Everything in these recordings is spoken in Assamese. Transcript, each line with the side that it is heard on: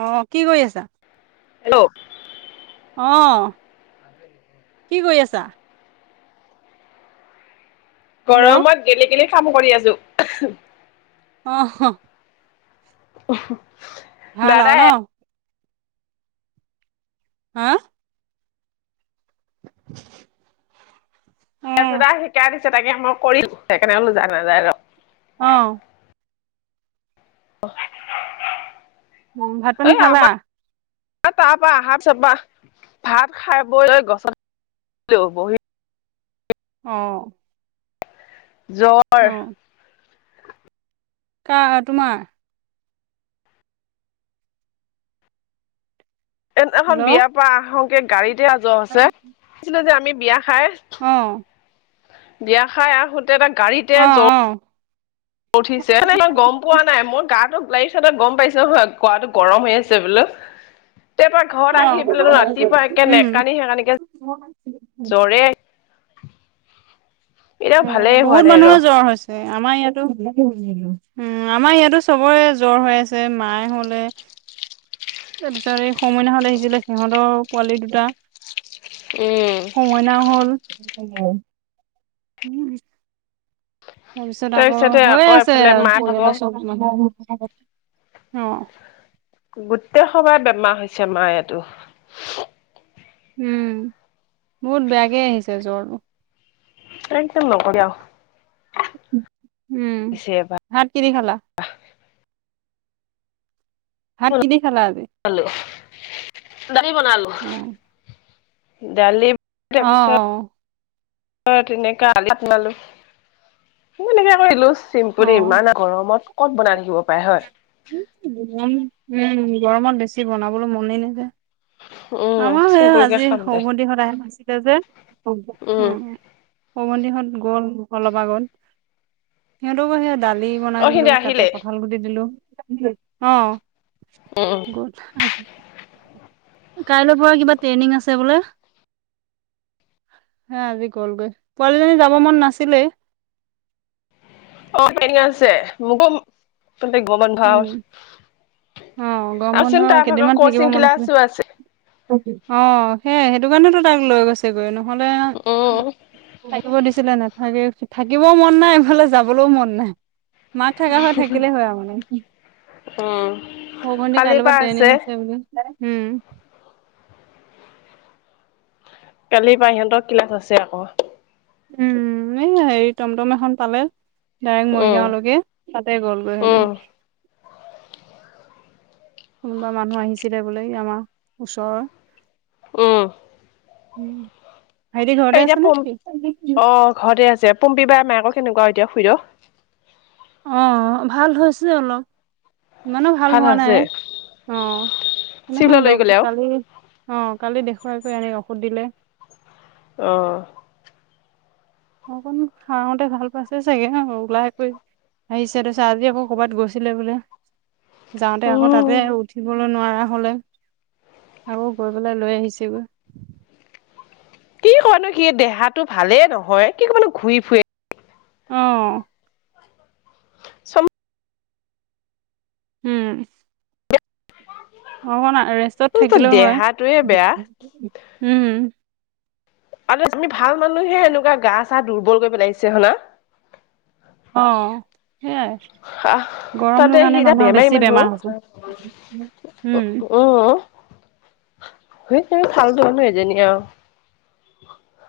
right: আহ কি কৰি আছা?
left: হেল্ল'।
right: আহ কি কৰি আছা? হেল্ল'
left: গৰমত গেলি গেলি কাম কৰি আছো।
right: আহ আহ।
left: অ
right: ভাল আও ন হা [unintelligible] [inaudible]
left: তাৰপিছত আৰু শিকাই দিছে তাকে মই কৰি সেইকাৰণে [unintelligible] নাযায় ৰ
right: আহ
left: [inaudible]
right: উ ভাত পানী
left: এই
right: খালা
left: আমাৰ তাৰ পৰা আহাৰ পি চপা ভাত খাই বৈ গছত হেল্ল' বহি
right: আহ
left: জ্বৰ
right: কা তোমাৰ
left: সেইদিনা খন
right: হেল্ল' অ
left: বিয়াৰ পৰা আহোতে গাড়ীতে জ্বৰ হৈছে ছিলে যে আমি বিয়া খাই
right: অ
left: বিয়া খাই আহোতে এটা গাড়ীতে
right: অ
left: জ্ব উঠিছে গম পোৱা নাই মই গাটো লাৰিফ চটা গম পাইছো নহয় গাটো গৰম হৈ আছে বোলো [unintelligible] তাৰ পৰা ঘৰত
right: অ
left: আহি পেলাই ৰাতিপুৱা একে
right: উম
left: নেকানি সেইকানিকে জ্বৰে এতিয়াও
right: উ
left: ভালেই হোৱা
right: বহুত
left: নাই
right: মানুহৰ জ্বৰ
left: ৰ
right: হৈছে আমাৰ ইয়াতো উ আমাৰ ইয়াতো চবৰে জ্বৰ হৈ আছে মায়ে হলে
left: [unintelligible] [inaudible]
right: তাৰপিছত এই হওমইনা হত আহিছিলে সিহঁতৰ পোৱালি দুটা
left: উম
right: হৌ মইনাও হল তাৰ পিছত আকৌ
left: তাৰপিছতে
right: হৈয়ে
left: আকৌ
right: আছে
left: এফালে
right: আৰু
left: মা ভাগৰ
right: পৰিয়ালৰ চব মানুহ অ
left: গোটেই সবাই বেমাৰ হৈছে মায়েটো
right: উম বহুত বেয়াকে আহিছে জ্বৰটো
left: এদম নকবি আও
right: উম ভাত কি দি খালা ভাত কি দি খালা আজি
left: দালি বনালো
right: অ
left: দালি
right: আহ অ
left: অ তেনেকা [unintelligible] তেনেকে কৰিলো
right: অ অ
left: চিম্পপুৰি ইমান গৰমত ক'ত বনাই থাকিব পাৰে হ'য়?
right: গৰম, উম গৰমত বেছি বনাবলৈ মনেই নাযায়।
left: উম
right: আমাও সেই
left: চিম্পুল কে
right: আজি
left: খাম দে
right: সৰুভন্তিৰ ঘৰত আইসকাম আছিলে যে---ওঁ
left: উম
right: ওঁ সৰু ভন্তিহঁত গ'ল অলপ আগত। সিহঁতকো সেয়া দালি বনাই
left: অ
right: দিলোঁ,
left: সিহঁতে
right: তাতে
left: আহিলে
right: কঠাল গুটি দিলোঁ। অঁ
left: উম
right: ঘত্‌হাল কাইলৈৰ পৰা কিবা ট্ৰেইনিং আছে বোলে? হে আজি গ'লগৈ। পোৱালিজনী যাব মন নাছিলেই।
left: অ, ট্ৰেনিং আছে। মোকো ও তাতে গৰমবন্ধ আও।
right: উম অ', গৰম বন্ধ
left: আওছোন তা ভাগৰ কচিং ক্লাছও আছে।
right: অঁ সে--সেইটো কাৰণেটো তাক লৈ গৈছেগৈ ন'? নহ'লে
left: উম।
right: থাকিব দিছিলে, নাথাকে। থাকিবও মন নাই, এইফালে যাবলো মন নাই। মাক থকা হ'য়, থাকিলে হ'য় আও মানে।
left: উম।
right: সৰু ভণ্টি কাইলৈ পৰা ট্ৰেনিং আছে বোলে? উম।
left: কালিপা সিহঁতৰ ক্লাছ আছে আক'।
right: উম, এই এ হেৰি, টমটম এখন পালে। ডাইৰেক্ট
left: উম।
right: মৰিগাঁওলৈকে, তাতে গ'লগৈ
left: উম,
right: সিহঁতেও। কোনোবা মানুহ আহিছিলে বোলে। এই আমাৰ ওচৰই।
left: উম।
right: উম, ভাইটি
left: এই
right: ঘৰতে
left: এতিয়া
right: আছে নে
left: পম
right: কি?
left: অ' ঘৰতে আছে। পম্পী বা মায়েক কেনেকুৱা এতিয়া খুইদৌ?
right: অঁ, ভাল হৈছে অলপ, ইমানো ভাল হোৱা নাই। অঁ, সেইদিনাখন
left: চিভিলত লৈ গ'লে
right: ডক্টক
left: আৰু?
right: কালি, অঁ কালি দেখ্‌ খাই কৰি আনি ঔষধ দিলে।
left: অঁ
right: আকৌনো, খাওঁতে ভাল পাইছে চাগে ন'? লাহেকৈ আহিছে, তাৰপিছত আজি আকৌ কৰ'বাত গৈছিলে বোলে, যাওঁতে আকৌ
left: উম,
right: তাতে উঠিবলৈ নোৱাৰে। আ-হলে, আকৌ গৈ পেলাই লৈ আহিছেগৈ।
left: কি কয় নো সি, দেহাটো ভালেই নহয়। কি কবনো ঘূৰি ফুৰে?
right: অঁ।
left: চম্‌
right: উম। অকমান ৰেষ্টত
left: সমস্ত
right: থাকিলেও হয়।
left: দেহাটোৱে বেয়া।
right: উম
left: আৰু তুমি ভাল মানুহে, এনেকুৱা গা-চা দুৰ্বল কৰি পেলাইছে হইনা?
right: অঁ, হেয়াই।
left: হাহ তাতে সি এতিয়া বেমাৰী মানুহ।
right: বেমাৰ হৈছে
left: উ
right: উম
left: উম সেইত্‌ তেৰি, ফাল্টোমানুহ এজনি আও।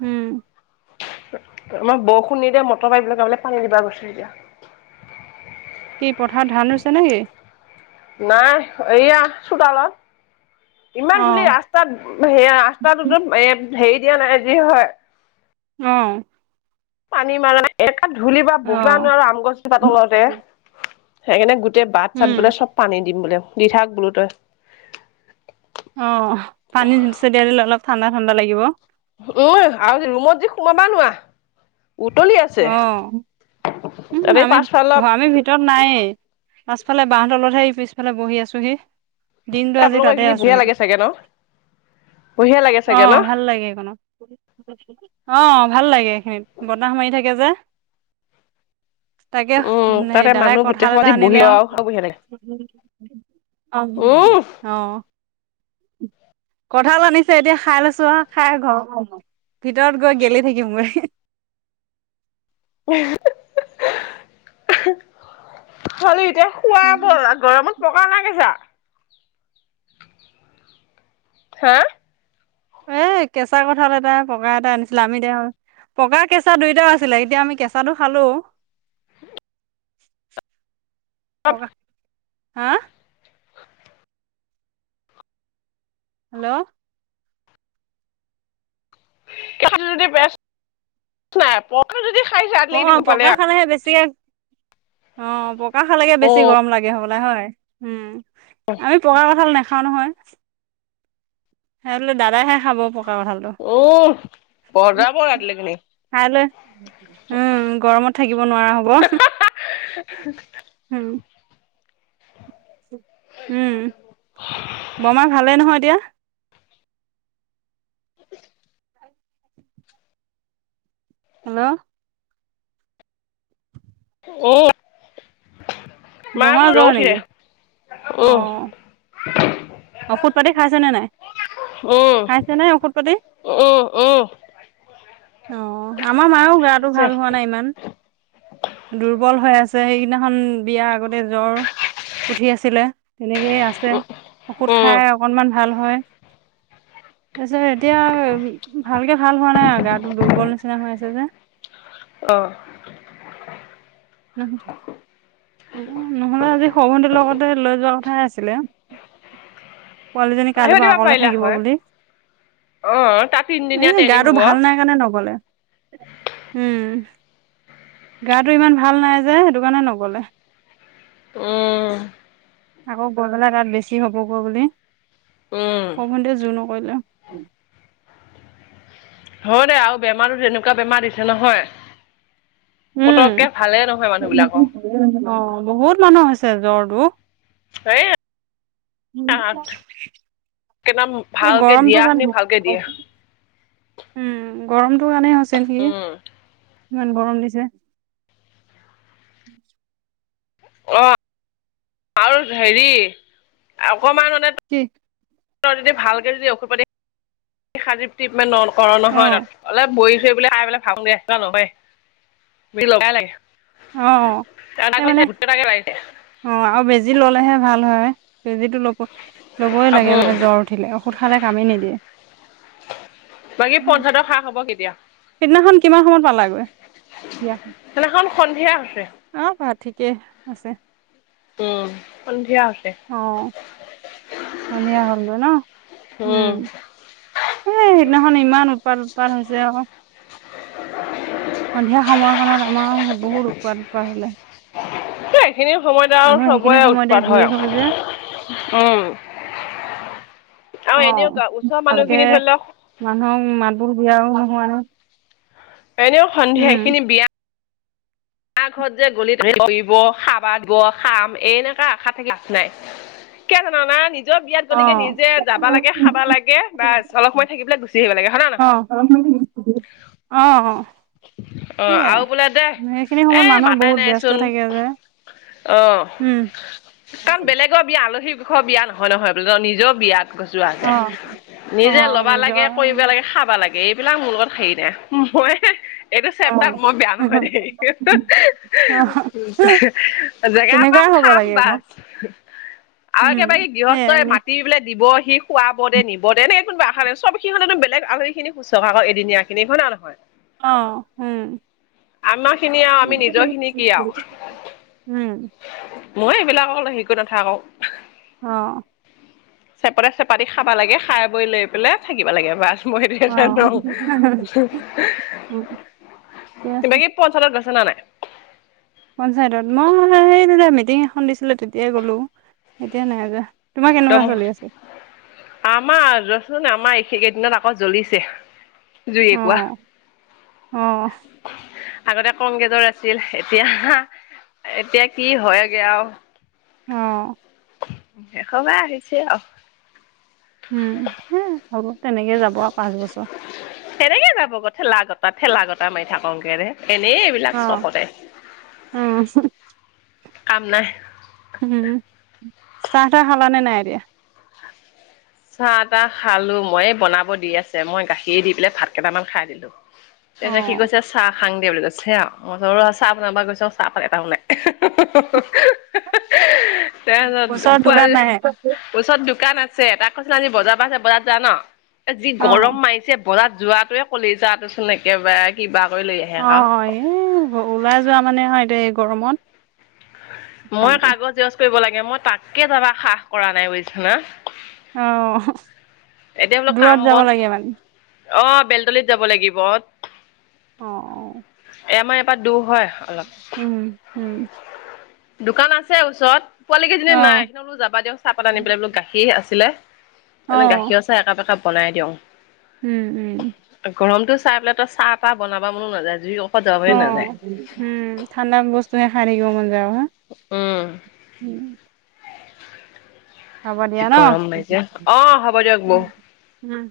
right: হোঁম
left: আমাৰ বৰষুণ নিদিয়া, মটৰপাইপ লগাবলে পানী দিবা গৈছে এতিয়া।
right: কি পথাৰত ধান ৰোইছে নেকি?
left: নাই। এইয়া, চোতালত। ইমান
right: অ
left: ধূলি ৰাস্তাত, সেইয়া ৰাস্তাতোটোত এ হেৰি দিয়া নাই। যি হ'য়
right: অঁ।
left: পানীমাৰা নাই। একা ধূলিপা বহিবা নোৱাৰো আম গছজোপা তলতে। সেইকাৰণে গো গোটেই
right: উম
left: বাট-চাত বোলে চব পানী দিম বোলে। দি থাক বোলো তই।
right: অঁ--অঁহ পানী জোছে তিয়াই দিলে অলপ ঠাণ্ডা ঠাণ্ডা লাগিব।
left: উম এ আৰু যে ৰোমত যে সোমাবা নোৱা।
right: অঁ, ওঁ
left: তাতে
right: আমি,
left: পাছফালৰ
right: আমি ভিতৰত নাইয়ে। পাছফালে বাহঁ তলত সেই পিছফালে বহি আছোহি। দিনতটো আজি
left: আপোনালোকৰ
right: তাতে
left: এইখিনি বঢ়িয়া
right: আছোঁহি।
left: লাগে চাগে ন বঢ়িয়া লাগে
right: অ
left: চাগে ন
right: ভাল লাগে আকৌনো অ। ভাল লাগে এইখিনিত বতাহ মাৰি থাকে যে। তাকে
left: উম
right: হেৰি
left: তাতে
right: দাদাই
left: মানুহ গোটেই
right: কঠাল এটা
left: সমাধি বহি
right: আনিলে আৰু।
left: বঢ়িয়া লাগে
right: আহ
left: উম
right: আহ ক‍ঁঠাল আনিছে এতিয়া খাই লৈছোঁ আহ খাই ঘৰ ভিতৰত গৈ গেলি থাকিম মই।
left: খালি এতিয়া খুৱ বল গৰমত পকা নে কেচা? হা।
right: এ কেঁচা কঁঠাল এটা পকা এটা আনিছিল আমি দে পকা কেঁচা দুইটাও আছিলে এতিয়া আমি কেঁচাটো খালোঁ। পকা হা। হেল্ল'
left: [unintelligible]
right: অ
left: গম পালে
right: পকা
left: আৰু
right: খালেহে বেছিকে অ পকা খালেকে বেছি
left: অ
right: গৰম লাগে হ'ব হয় উম আমি পকা কঁঠাল নাখাওঁ নহয়। হেতলে দাদা হে। খাব পকা কঁঠালটো
left: উম বজাব ৰাতিলৈকে নি
right: খাই লৈ উম গৰমত থাকিব নোৱাৰা হ'ব। উম
left: [unintelligible]
right: উম বৰমা ভালেই নহয় এতিয়া? হেল্ল'
left: অ [unintelligible]
right: বমাৰ জ্বৰ নেকি অ ঔষধ পাতি খাইছে নে নাই?
left: উম
right: খাইছে নে ঔষধ পাতি
left: উম উম।
right: অ আমাৰ মাৰো গাটো
left: আছে
right: ভাল হোৱা নাই ইমান দুৰ্বল হৈ আছে। আছে সেইদিনাখন বিয়া আগতে জ্বৰ উঠি আছিলে তেনেকেই আছে।
left: উম
right: ঔষধ
left: উম
right: খাই অকণমান ভাল হয়।
left: [unintelligible]
right: তাৰপিছত এতিয়া ভালকে ভাল হোৱা নাই আৰু গাটো দুৰ্বল নিচিনা হৈ আছে যে।
left: আহ।
right: উম হ। নহ'লে আজি সৰুভটিৰ লগতে লৈ যোৱা কথাইে আছিলে। পোৱালীজনী কাইলৈ
left: আহিব
right: বা
left: দিব
right: অকলে
left: পাৰিলা
right: থাকিব
left: হয়
right: বুলি।
left: অ তাত
right: এ
left: তিনদিনীয়া ট্ৰেইনিং
right: গাটো
left: হ'ব
right: ভাল নাই কাৰণে নগলে উম। গাটো ইমান ভাল নাই যে সেইটোকানে নগলে।
left: আহ।
right: আকৌ গৈ পেলাই তাত বেছি হ'বগৈ বুলি
left: উম
right: সৰুভন্টীয়ে যোৰ। হৈলে
left: হয় দে আৰু বেমাৰো তেনেকুৱা বেমাৰ দিছে নহয়।
right: উম,
left: পতককে ভালে নহয় মানুহবিলাকৰ।
right: অ বহুত মানুহৰ হৈছে জ্বৰটো।
left: সেই
right: উ
left: একদম
right: সেই
left: ভালকে
right: গৰমটো
left: দিয়া
right: কাৰণ
left: খিনি ভালকে দিয়ে
right: উম। গৰমটো কাৰণে হৈছে নেকি?
left: উম
right: ইমান গৰম দিছে। [unintelligible]
left: অ আৰু হেৰি অকণমানতে
right: কি
left: যদি ভালকে যদি ঔষধপাতি খালে টিপমেণ্ট ন কৰ নহয়
right: অ',
left: তাত অলপ বহি থৈ বলোই পেললে ভাব দিয় নয় লগাই লাগে। [unintelligible]
right: অ এ মানে
left: গোটেইটাকে লাগিছে
right: অ আৰু বেজি ললেহে ভাল হয়। বেজিটো ল'ব ল'বই লাগে
left: উম
right: মানে জ্বৰ উঠিলে ঔষধ, খালে কামেই নিদিয়ে।
left: বাকী পঞ্চায়তৰ খা খবৰ কি?
right: সিদিনাখন কিমান সময় পালাগৈ বিয়াখন?
left: সেইদিনাখন সন্ধিয়া আছে।
right: তিকে আছে।
left: উম সন্ধিয়ে আছে। [inaudible]
right: আনিয়া হ'ল গৈ ন
left: উম
right: এ সেইদিনাখন ইমান উৎপাৰ উৎপাৰ হৈছে। ৱৎৱ ৎ্ল য়। ৎৱ হয়য ক্ষয়-ক্ষতি য়য় ৱ আৰু সন্ধিয়া সময়খনত আমাৰ বহুত উৎপাদৎপাদ হলে
left: সেইখিনি সময়ত আৰু
right: মানুহ সেইখিনি
left: চবৰে
right: সময়তে
left: উৎপাত
right: ভিৰ হল যে
left: হয়। আৰু আৰু
right: অ
left: এনেও ওচৰৰ
right: ভালকে
left: মানুহখিনি ধৰি লওক
right: মানুহক মান [unintelligible] দিয়াও নহয়
left: এনেও সন্ধিয়া এইখিনি বিয়া যাৰ ঘৰত যে গলিতহিব খাবা দিব খাম এনেকা আশা থাকি লাভ নাই। কিয় জনা নাই [unintelligible] নিজৰ বিয়াত
right: অ
left: গলকে নিজে যাবা লাগে খাবা লাগে বা অলপ সময় থাকিব পেলাই গুচি আহিব লাগে। হয় না
right: অ
left: নহয়? [inaudible]
right: অ অ
left: অ
right: সেইয়ে
left: আৰু বোলে দে
right: সখিনি-
left: এ
right: অসময়ত মানুহ
left: মাতাই
right: বহুত ব্যস্ত
left: নাইচোন
right: থাকে। যে-
left: অ
right: উম,
left: কাৰণ বেলেগৰ বিয়া আলহী দুষৰ বিয়া নহয় নহয় বোলো নিজৰ বিয়া। গজোৱা
right: অ
left: যায়
right: অ
left: নিজে লবা
right: নিজৰ
left: লাগে কৰিব লাগে খাবা লাগে। এইবিলাক মোৰ লগত হেৰি দে মই এইটো
right: অ অ
left: চেপ্তাৰ মই বেয়া নহয় দেই। [unintelligible] জেগা পাম
right: তেনেকুৱাই হ'ব
left: খাম
right: লাগে আকৌ
left: বাছ। আৰু
right: উম
left: একেবাৰে গৃহস্থই
right: সেইয়াই
left: মাতি পেললে দিব সি খুৱাব দে নিব দে এনেক- [unintelligible] কোনোশাই চব সনে বেলেগ আৰি খিনি শুশা এদিনীয়াখিনিক। হয় না নহয়?
right: অ উম।
left: আমাৰ খিনি আও আমি নিজৰ খিনি কি আও
right: উম
left: মই এইবিলাক অল শিকো নাথাকোও।
right: অ
left: চেপতে চেপতি খাবা লাগে খাই বৈ লৈ পেলাই থাকিব লাগে বাছ। মই সেইটোহে
right: অ
left: জানো
right: ঠিকে
left: [unintelligible]
right: আছে
left: তিবাকি পঞ্চায়তত গৈছ না নাই!
right: পঞ্চায়তত মই এইা মিটিং এখন দিছিলো তেতিয়াই গলো এতিয়া নাই জোৱো।
left: তম আম ৰছ নে আমাৰ সেইকেইদিনত আকৌ জ্বলিছে। জুই একুৰা
right: আহ আহ।
left: আগতে কংগ্ৰেছৰ আছিল এতিয়া এতিয়া কি হয়গে আও-
right: অহ।
left: এশবাৰ আহিছে অ-
right: উম হ হল তেনেকে যাব আৰু পাঁচ, বছৰ-
left: তাত ঠেলা গটা মাৰি থাকক গে ৰে। এনেই এইবিলাক
right: অ
left: চখতে।
right: উম
left: কাম নাই।
right: উম চাহ টাহ খালা নে নাই এতিয়া?
left: চাহ তাহ খালো মই বনাব দি আছে মই গাখী দি পেলাই ভাত কেইটামান খাই দিলো। তাৰপিছত কি
right: অ',
left: কৈছে চাহ। খাং দিয়ে বুলি কৈছে আও। মই চাহ বনাব গৈছো চাহপাত এটাও নাই। [unintelligible] তাৰপিছত
right: ওচৰত দোকান
left: পোৱালি
right: নাই?
left: ওচৰত দোকান আছে। আছে তাক কৈছিলে আজি বজাৰৰ পৰা আছে বজাৰ যা ন যি গৰম
right: অ',
left: মাৰিছে- বজাত যোৱাটোৱে কলিজাটো চোন একেবাৰে কিবা কৰি লৈ আহে
right: অ
left: আক।
right: এই ওলাই যোৱা মানে হয় এতিয়া এই গৰমত
left: মই
right: অশান্তি।
left: কাগজ জেৰস্ক কৰিব লাগে মই তাকে যাবা সাহ কৰা নাই বুজিছা না
right: অহ হ
left: এতিয়া বোলো কাম
right: দূৰত যাব
left: বন
right: লাগে মানে
left: অ বেলতলিত যাব লাগিব এ
right: অ',
left: আমাৰ ইয়াৰ পা দূৰ হয় অলপ
right: উম উম
left: দোকান আছে ওচৰত পোৱালি কেইজনী
right: অ',
left: নাই সেতি বোলো যাবা দিয়ক চাহপাত আনি পেলাই বোলো গাখীৰ আছিলে
right: অ',
left: গাখীৰ চাহ একাপ একাপ বনাই দিওঁ।
right: উম উম।
left: গৰমটো চাই পেলাই ত চাহ বনাব মনো নাযায় জই অ
right: অ উম ঠাণ্ডা বস্তু হে খাই থাকিব মন যা উম [inaudible] হ'ব
left: যি
right: দিয়া ন
left: গৰম পাইছে অ হ'ব দিয়ক বৌ
right: [inaudible] উম্।